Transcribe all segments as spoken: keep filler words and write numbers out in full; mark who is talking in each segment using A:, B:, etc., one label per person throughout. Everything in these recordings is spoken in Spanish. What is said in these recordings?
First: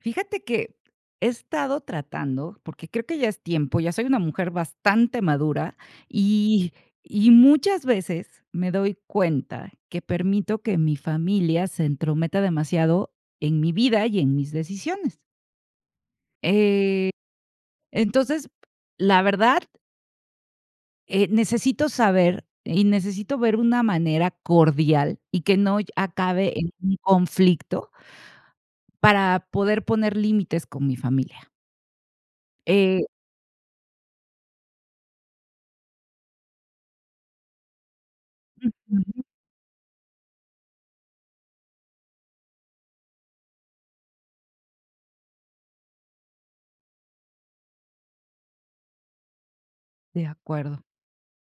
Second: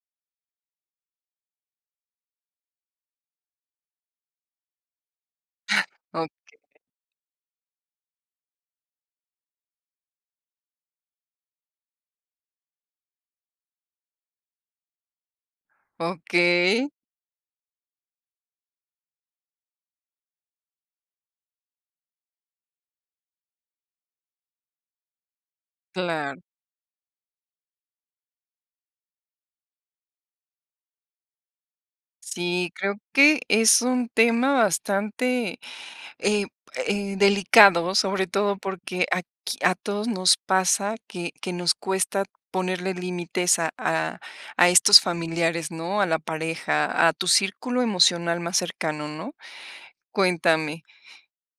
A: Fíjate que he estado tratando, porque creo que ya es tiempo, ya soy una mujer bastante madura,
B: Ah, okey.
A: y y muchas veces me doy cuenta que permito que mi familia se entrometa demasiado en mi vida y en mis decisiones.
B: Okey.
A: Eh, entonces, la verdad eh, necesito saber y necesito ver una manera cordial y que no lle
B: Claro.
A: acabe en un conflicto para poder poner límites con mi familia.
B: Sí, creo
A: Eh.
B: que es un tema bastante, eh eh, delicado, sobre todo porque,
A: Ujú.
B: aquí, a todos nos pasa que que nos cuesta ponerle límites a a a estos familiares, ¿no? A la pareja, a tu círculo emocional más cercano, ¿no?
A: De
B: Cuéntame,
A: acuerdo.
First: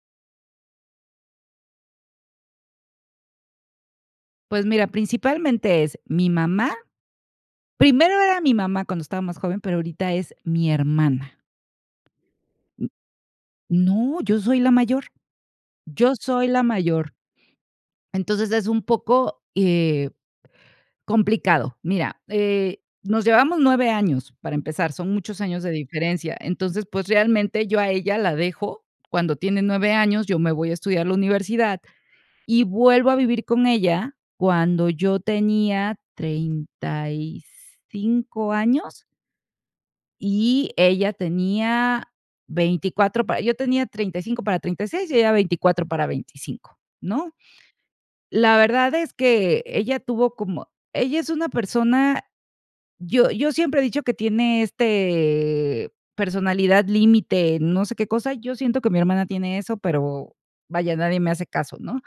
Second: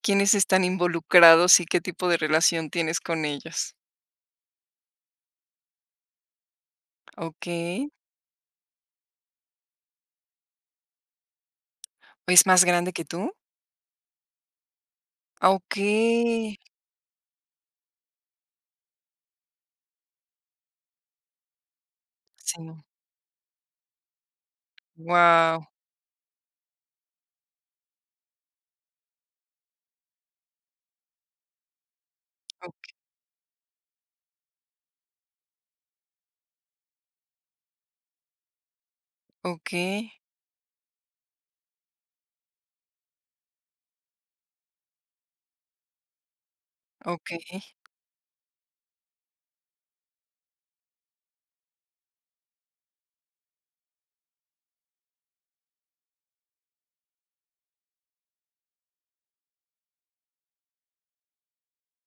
B: ¿Quiénes están involucrados y qué tipo de relación tienes con ellos?
A: Pues, mira, principalmente es mi mamá,
B: Okey.
A: primero era mi mamá cuando estaba más joven, pero ahorita es mi hermana.
B: ¿Es más grande que tú?
A: No, yo soy la mayor, yo soy
B: Okey.
A: la mayor. Entonces, es un poco, eh, complicado, mira, eh,
B: Sí.
A: nos llevamos nueve años para empezar, son muchos años
B: Guau.
A: de diferencia, entonces, pues, realmente, yo a ella la dejo cuando tiene nueve años, yo me voy a estudiar la universidad y
B: Okey.
A: vuelvo a vivir con ella cuando yo tenía treinta y cinco años.
B: Okey.
A: Y ella tenía veinticuatr para yo tenía treinta y cinco para treinta y seis y ella veinticuatro para veinticinco, ¿no?
B: Okey.
A: la verdad es que ella tuvo como ella es una persona, yo yo siempre he dicho que tiene, este, personalidad límite, no sé qué cosa, yo siento que mi hermana tiene eso, pero, vaya, nadie me hace caso, ¿no?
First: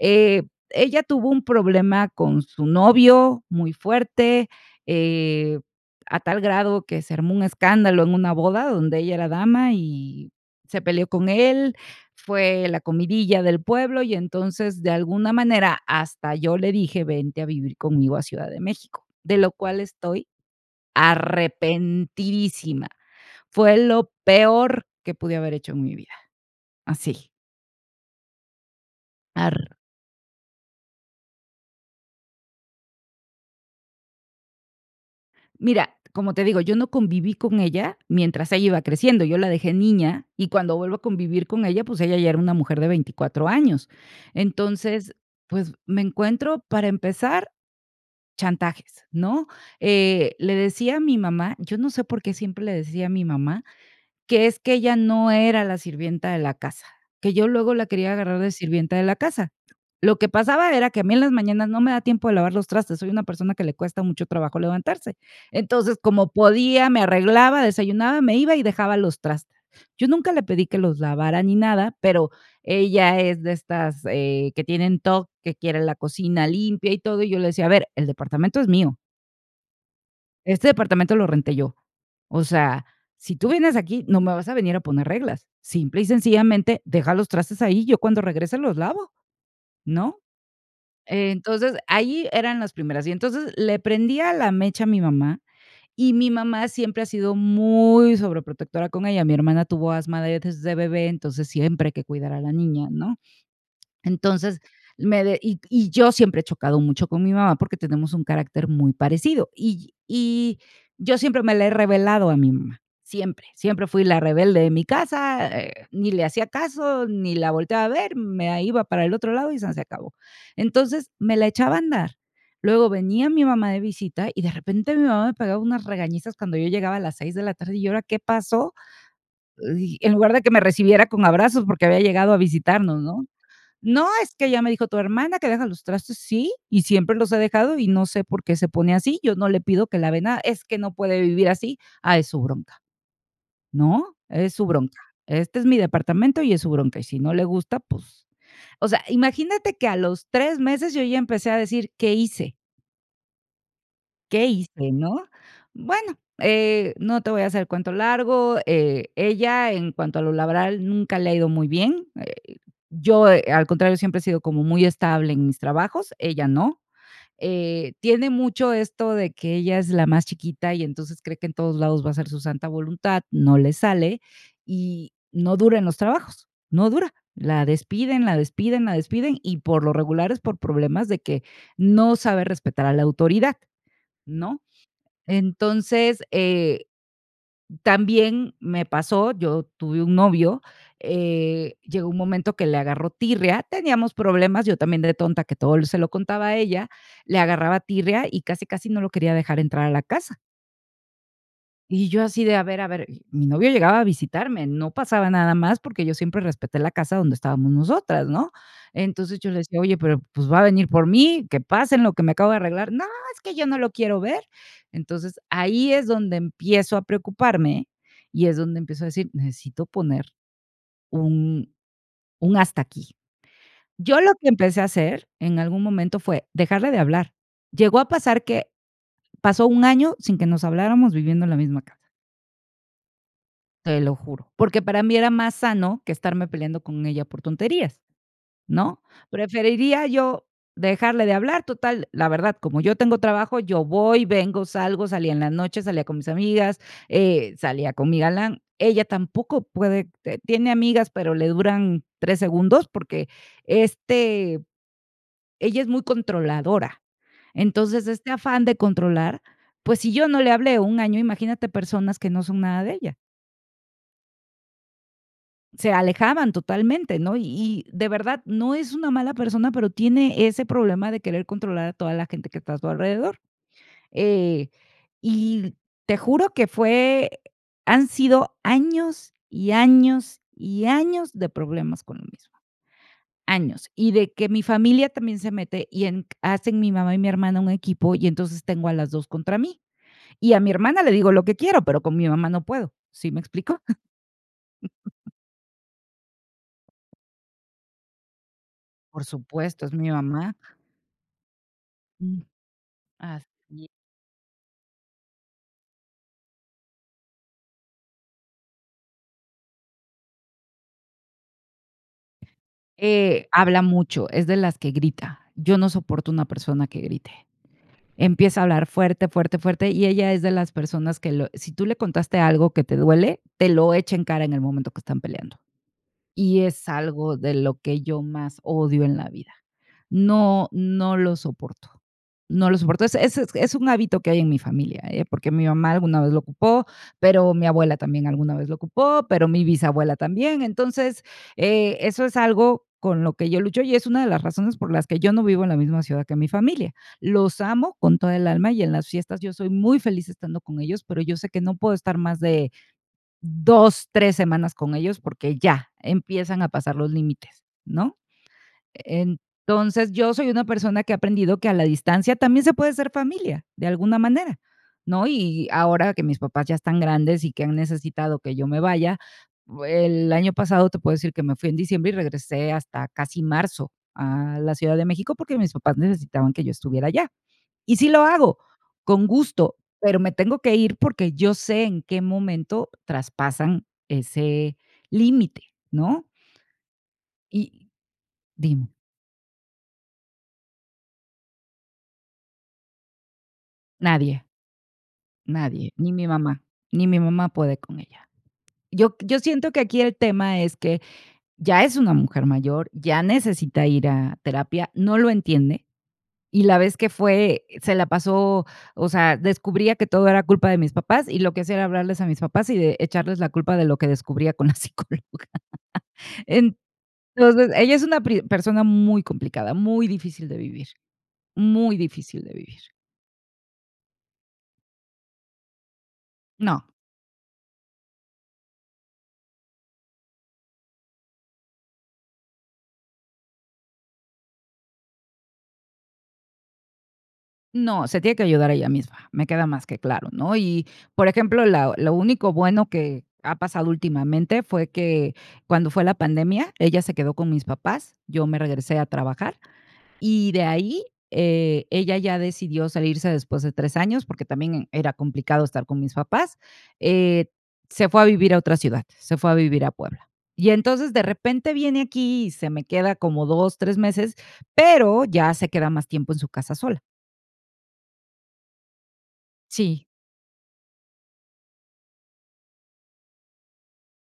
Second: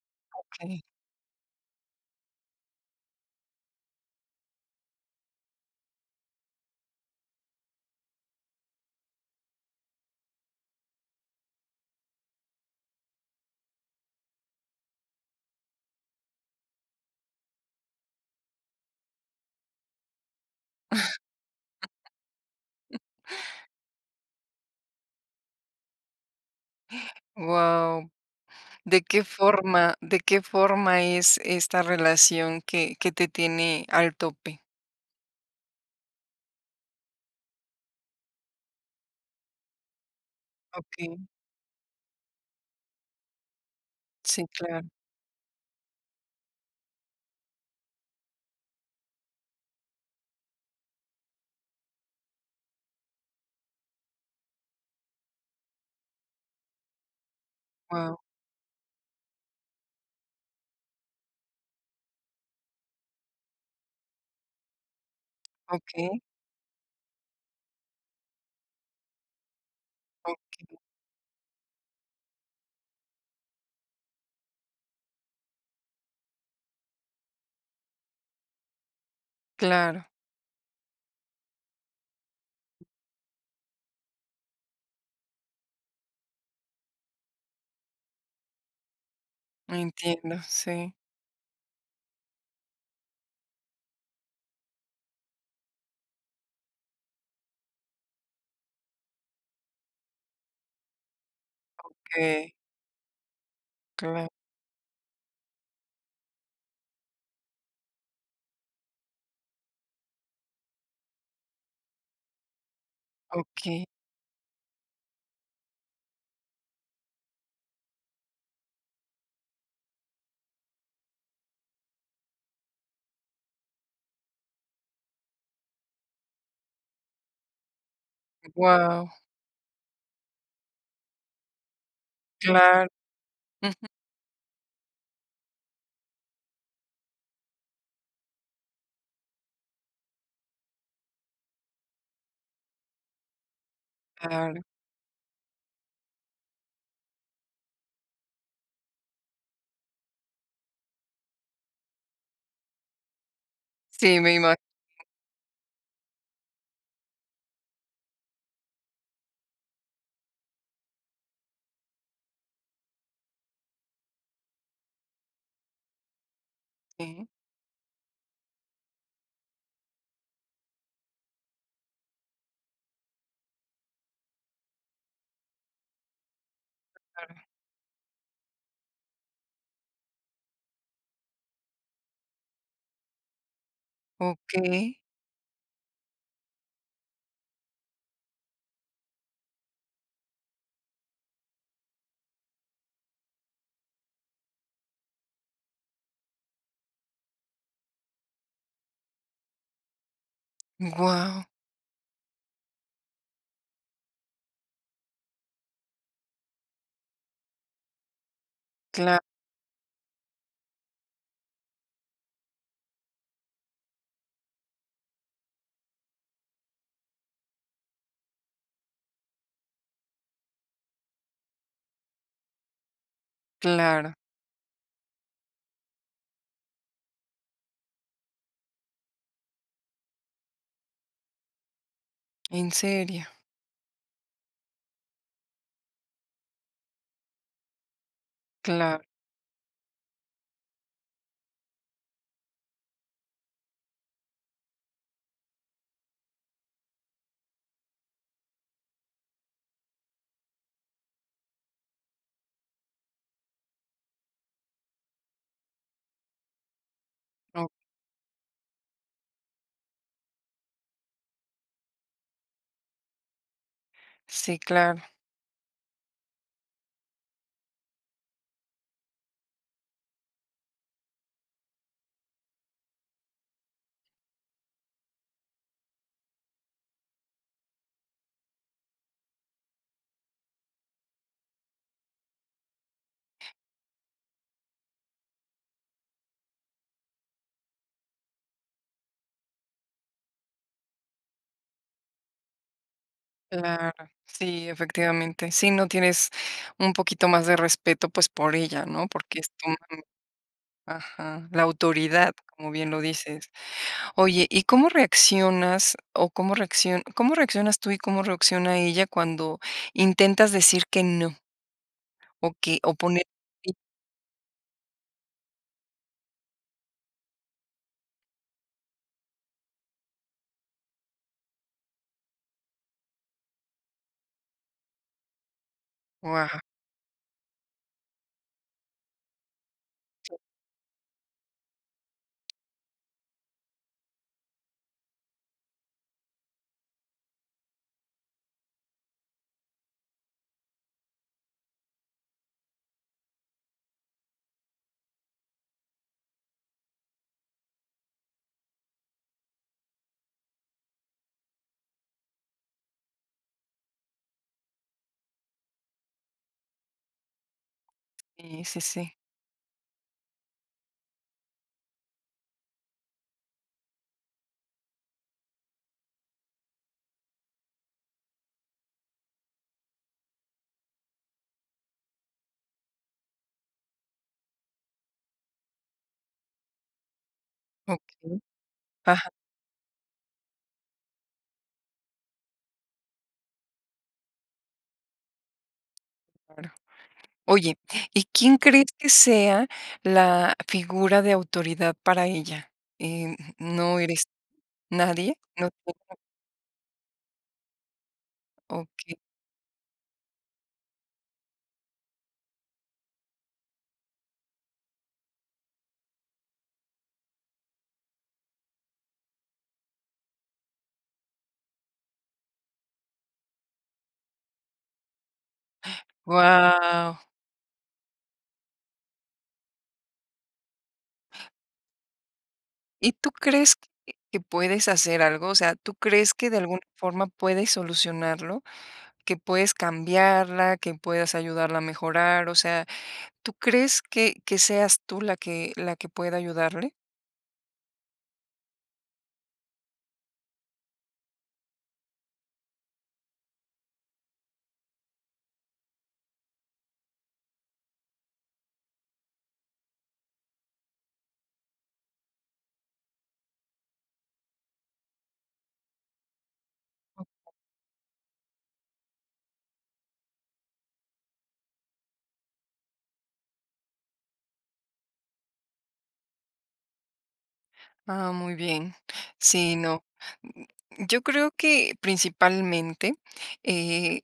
A: Eh,
B: Okey.
A: ella tuvo un problema con su novio muy fuerte, eh, a tal grado que se armó un escándalo en una boda donde ella era dama y se peleó con él, fue la comidilla del pueblo y, entonces, de alguna manera, hasta yo le dije, vente a vivir conmigo a Ciudad de México, de lo cual estoy arrepentidísima, fue lo peor que pude haber hecho en mi vida, así.
B: Guau. ¿De qué
A: Ar.
B: forma de qué forma es esta relación que que te tiene al tope?
A: Mira, como te digo, yo no conviví con ella mientras ella iba creciendo, yo la dejé niña, y cuando vuelvo a
B: Okey.
A: convivir con ella, pues, ella ya era una mujer de veinticuatro años.
B: Sí, claro.
A: Entonces, pues me encuentro, para empezar, chantajes, ¿no?, eh, le decía a mi mamá, yo no sé por qué siempre le decía a mi mamá que, es que ella no era la sirvienta de la casa, que yo luego la quería
B: Guau.
A: agarrar de sirvienta de la casa. Lo que pasaba era que a mí en las mañanas no me da tiempo de lavar los trastes, soy una persona que le cuesta mucho trabajo levantarse. Entonces,
B: Okey.
A: como podía, me arreglaba, desayunaba, me iba y dejaba los traste. Yo nunca le pedí que
B: Okey.
A: los lavara ni nada, pero ella es de estas, eh, que tienen TOC, que quiere la cocina limpia y todo, y yo le decía: A ver, el departamento es mío"
B: Claro.
A: "este departamento lo renté yo. O sea, si tú vienes aquí, no me vas a venir a poner reglas. Simple y sencillamente, deja los trastes ahí y yo, cuando regrese, los lavo, ¿no?".
B: Entiendo, sí.
A: Entonces, ahí eran las primeras. Y, entonces, le prendía la mecha a mi mamá, y mi mamá siempre ha sido muy sobreprotectora con ella. Mi hermana tuvo asma de desde bebé, entonces siempre hay que cuidar a la
B: Okey.
A: niña, ¿no?
B: Cla.
A: Entonces, me de y y yo siempre he chocado mucho con mi mamá porque tenemos un carácter muy parecido, y y y yo siempre me la he revelado a mi mamá, siempre, siempre
B: Okey.
A: fui la rebelde de mi casa, eh, ni le hacía caso ni la volteaba a ver, me a iba para el otro lado y sanseacabó. Entonces, me la echaba a andar, luego venía mi mamá de visita y, de repente, mi mamá me pegaba unas regañizas cuando yo llegaba a las seis de la tarde. "¿Y ahora qué pasó?",
B: Guau.
A: dij en lugar de que me recibiera con abrazos, porque había llegado a
B: Claro,
A: visitarnos, ¿no?
B: ujú.
A: "No, es que ya me dijo tu hermana que dejas los trastes". "Sí, y siempre los he dejado y no sé por qué se pone así, yo no le pido que lave nada". "Es que no puede vivir así". "Ah, es su bronca, ¿no?, es
B: Claro.
A: su bronca. Este es mi departamento y es su bronca, y si no le gusta, pues", o sea, imagínate que a los tres meses yo ya empecé a decir: "¿Qué hice?"
B: Sí, me
A: "¿qué
B: ima.
A: hice, no?". Bueno, eh, no te voy a hacer el cuento largo, eh, ella, en cuanto a lo laboral, nunca le ha ido muy bien, eh, yo, eh, al contrario, siempre he sido como muy estable en mis trabajos, ella no.
B: Sí.
A: Eh, tiene mucho esto de que ella es la más chiquita y, entonces, cree que en todos lados va a hacer su santa voluntad, no le sale y no dura en los trabajos, no dura.
B: Órale.
A: La despiden, la despiden, la despiden y, por lo regular, es por problemas de que no sabe respetar a la autoridad, ¿no?
B: Okey.
A: Entonces, eh, también me pasó, yo tuve un novio, eh, llegó un momento que le agarró tirria, teníamos problemas, yo también de tonta, que todo l se lo contaba a ella, le agarraba tirria y casi, casi no lo quería dejar entrar a la casa.
B: Guau.
A: Y yo así de: "A ver, a ver", y mi novio llegaba a visitarme, no pasaba nada más, porque yo siempre respeté la casa donde estábamos nosotras, ¿no?
B: Claro.
A: Entonces, yo le decía: "Oye, pero, pues, va a venir por mí, que pase en lo que me acabo de arreglar". "No, es que yo no lo quiero ver". Entonces, ahí es donde empiezo a preocuparme y es donde empiezo a decir: "Necesito poner un un hasta aquí".
B: Claro.
A: Yo lo que empecé a hacer, en algún momento, fue, dejarle de hablar. Llegó a pasar que, pasó un año sin que nos habláramos viviendo en la misma casa.
B: ¿En serio?
A: Te lo juro, porque para mí era más sano que estarme peleando con ella por tonterías,
B: Claro.
A: ¿no? Preferiría yo dejarle de hablar, total, la verdad, como yo tengo trabajo, yo voy, vengo, salgo, salía en la noche, salía con mis amigas, eh, salía con mi galán. Ella tampoco puede, eh tiene amigas, pero le duran tres segundos, porque, este, ella es muy controladora.
B: Okey.
A: Entonces, este afán de controlar p ues, si yo no le hablé un año, imagínate personas que no son nada de ella.
B: Sí, claro.
A: Se alejaban totalmente, ¿no? Y de verdad, no es una mala persona, pero tiene ese problema de querer controlar a toda la gente que está a su alrededor, eh, y l te juro que fue han sido años y años y años de problemas con lo mismo años. Y de que mi familia también se mete y en q hacen mi mamá y mi hermana un equipo y, entonces, tengo a las dos contra mí. Y a mi hermana le digo lo que quiero, pero con mi mamá no puedo, ¿sí me explico?
B: Claro. Sí, efectivamente. ¿Sí, no? Tienes un poquito más de respeto, pues, por ella, ¿no?
A: Por
B: Porque es tu mamá.
A: supuesto, es mi mamá.
B: Ajá, la autoridad, como bien lo dices.
A: Así, e
B: Oye, ¿y cómo reaccionas? O ¿cómo reacciona? ¿Cómo reaccionas tú y cómo reacciona ella cuando intentas decir que no? O qué o poner
A: Eh,
B: li
A: habla mucho, es de las que grita. Yo no soporto una persona que grite. Empieza a hablar fuerte, fuerte, fuerte, y ella es de las personas que lo si tú le contaste algo que te duele, te lo echa en cara en el momento que están peleando,
B: Guau.
A: y es algo de lo que yo más odio en la vida. No, no lo soporto, no lo soporto. Es es es un hábito que hay en mi familia, ¿eh?, porque mi mamá alguna vez lo ocupó, pero mi abuela también alguna vez lo ocupó, pero mi bisabuela también. Entonces, e eso es algo con lo que yo lucho y es una de las razones por las que yo no vivo en la misma ciudad que mi familia. Los amo con toda el alma y en las fiestas yo soy muy feliz estando con ellos, pero yo sé que no puedo estar más de dos, tres semanas con ellos, porque ya, empiezan a pasar los límites, ¿no?
B: Sí, sí, sí.
A: Entonces, yo soy una persona que he aprendido que, a la distancia, también se puede ser familia, de alguna manera, ¿no? Y ahora que mis papás ya están grandes y que han necesitado que yo me vaya, bue el año pasado te puedo decir que me fui en diciembre y regresé hasta casi marzo a la Ciudad de México, porque mis papás necesitaban que yo estuviera allá. Y sí lo
B: Okey.
A: hago, con
B: Ajá.
A: gusto, pero me tengo que ir porque, yo sé en qué momento traspasan ese límite, ¿no?
B: Claro. Oye,
A: Y
B: ¿y quién crees
A: dime.
B: que sea, la figura de autoridad para ella? Eh, no eres
A: Nadie.
B: ¿Nadie? No
A: Nadie, ni
B: [unintelligible]
A: mi mamá, ni mi mamá puede con ella. Yo
B: Okey.
A: q yo siento que aquí el tema es que ya es una mujer mayor, ya necesita ir a terapia, no lo entiende, y la vez que fue, eh, se la pasó o sea, descubría que todo era culpa de mis papás y lo que hacía era hablarles a mis papás y de echarles la culpa de lo que descubría con la psicóloga. En
B: Guau.
A: entonces ella es una pri persona muy complicada, muy difícil de vivir. Muy difícil de vivir.
B: ¿Y tú crees que que puedes hacer algo? O sea, ¿tú crees que de alguna
A: No.
B: forma puedes solucionarlo? ¿Que puedes cambiarla, que puedas ayudarla a mejorar? O sea, ¿tú crees que que seas tú, la que la que pueda ayudarle?
A: No, se tiene que ayudar ella misma, me queda más que claro, ¿no?, y, por ejemplo, la lo único bueno que ha pasado últimamente fue que, cuando fue la pandemia, ella se quedó con mis papás, yo me regresé a trabajar y de ahí, eh, ella ya decidió salirse después de tres años, porque también era complicado estar con mis papás, eh,
B: [unintelligible]
A: se fue a vivir a otra ciudad, se fue a vivir a Puebla, y entonces, de repente viene aquí y se me queda como dos, tres meses, pero ya se queda más tiempo en su casa sola.
B: Ah, muy bien. Sí, no.
A: Sí.
B: Yo creo que, principalmente, eh,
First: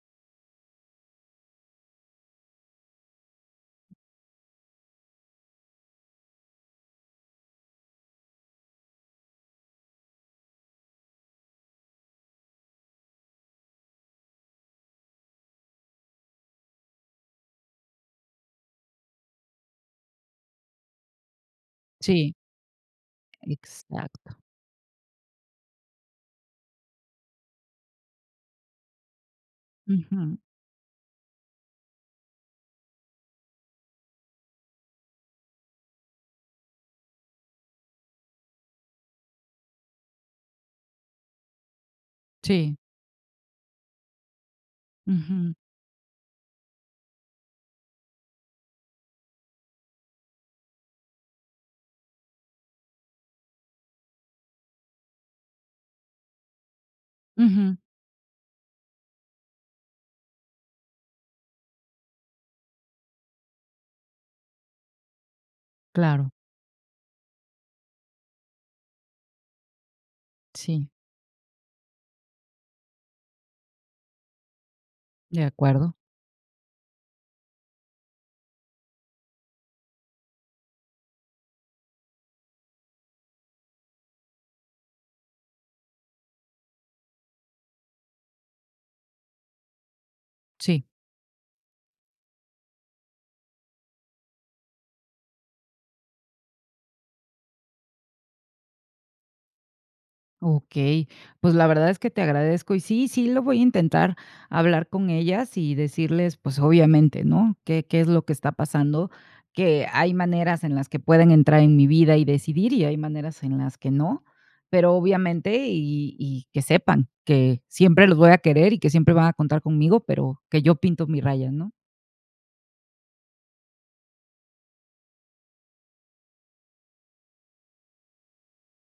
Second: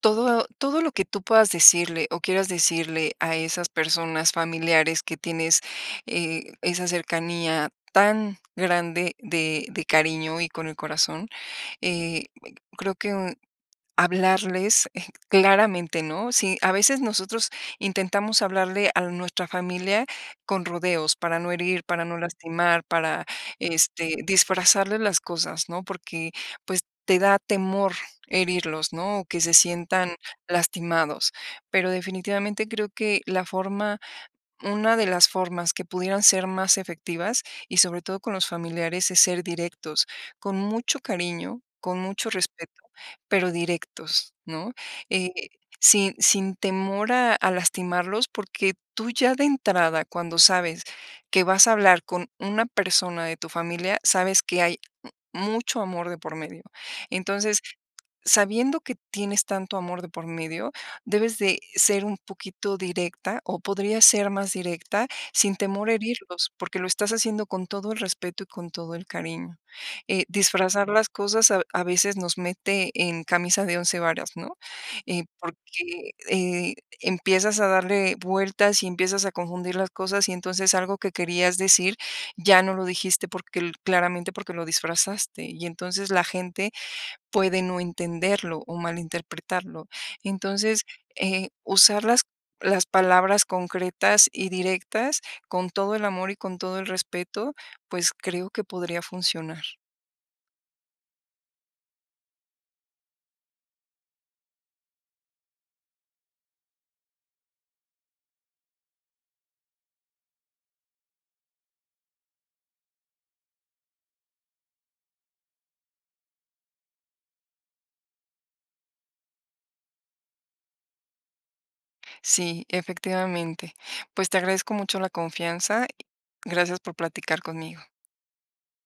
B: todo todo lo que tú puedas decirle o quieras decirle a esas personas familiares que tienes, eh, esa cercanía tan grande de de cariño y con el corazón, eh ,creo que hablarles, eh, claramente, ¿no?, sí, a veces nosotros intentamos hablarle a nuestra familia con rodeos, para no herir, para no
A: Sí.
B: lastimar, para, este,
A: Exacto.
B: disfrazarles las cosas, ¿no?, porque, pues, te da temor herirlos, ¿no?, o que se sientan
A: Ujú.
B: lastimados. Pero definitivamente creo que la forma una de las formas que pudieran ser más efectivas, y sobre todo con los familiares, es ser directos, con mucho cariño, con mucho respeto,
A: Sí.
B: pero directos, ¿no?, eh,
A: Ujú.
B: sin sin temor a a lastimarlos, porque tú ya de entrada, cuando sabes que vas a hablar con una persona de tu familia, sabes que hay m mucho amor de por medio, entonces,
A: Ujú.
B: sabiendo que tienes tanto amor de por medio, debes de ser un poquito directa o podrías ser más directa sin temor a
A: Claro.
B: herirlos, porque lo estás haciendo con todo el respeto y con todo el cariño, eh,
A: Sí.
B: disfrazar las cosas a v a veces nos mete en camisa de once varas, ¿no?, eh,
A: De acuerdo.
B: porque, eh, empiezas a darle vueltas y empiezas a confundir las cosas, y entonces algo que querías decir, ya no lo dijiste porque l claramente porque lo disfrazaste, y entonces la gente puede no entenderlo o malinterpretarlo. Entonces,
A: Sí.
B: eh, usar las las palabras concretas y directas con todo el amor y con todo el respeto, pues, creo que podría funcionar.
A: Okey, pues, la verdad es que te agradezco, y sí, sí lo voy a intentar, hablar con ellas y decirles, pues, obviamente, ¿no?, que qué es lo que está pasando, que hay maneras en las que pueden entrar en mi vida y decidir y hay maneras en las que no. Pero, obviamente y y que sepan que siempre los voy a querer y que siempre van a contar conmigo, pero que yo pinto mi raya, ¿no?
B: Sí, efectivamente. Pues, te agradezco mucho la confianza. Gracias por platicar conmigo.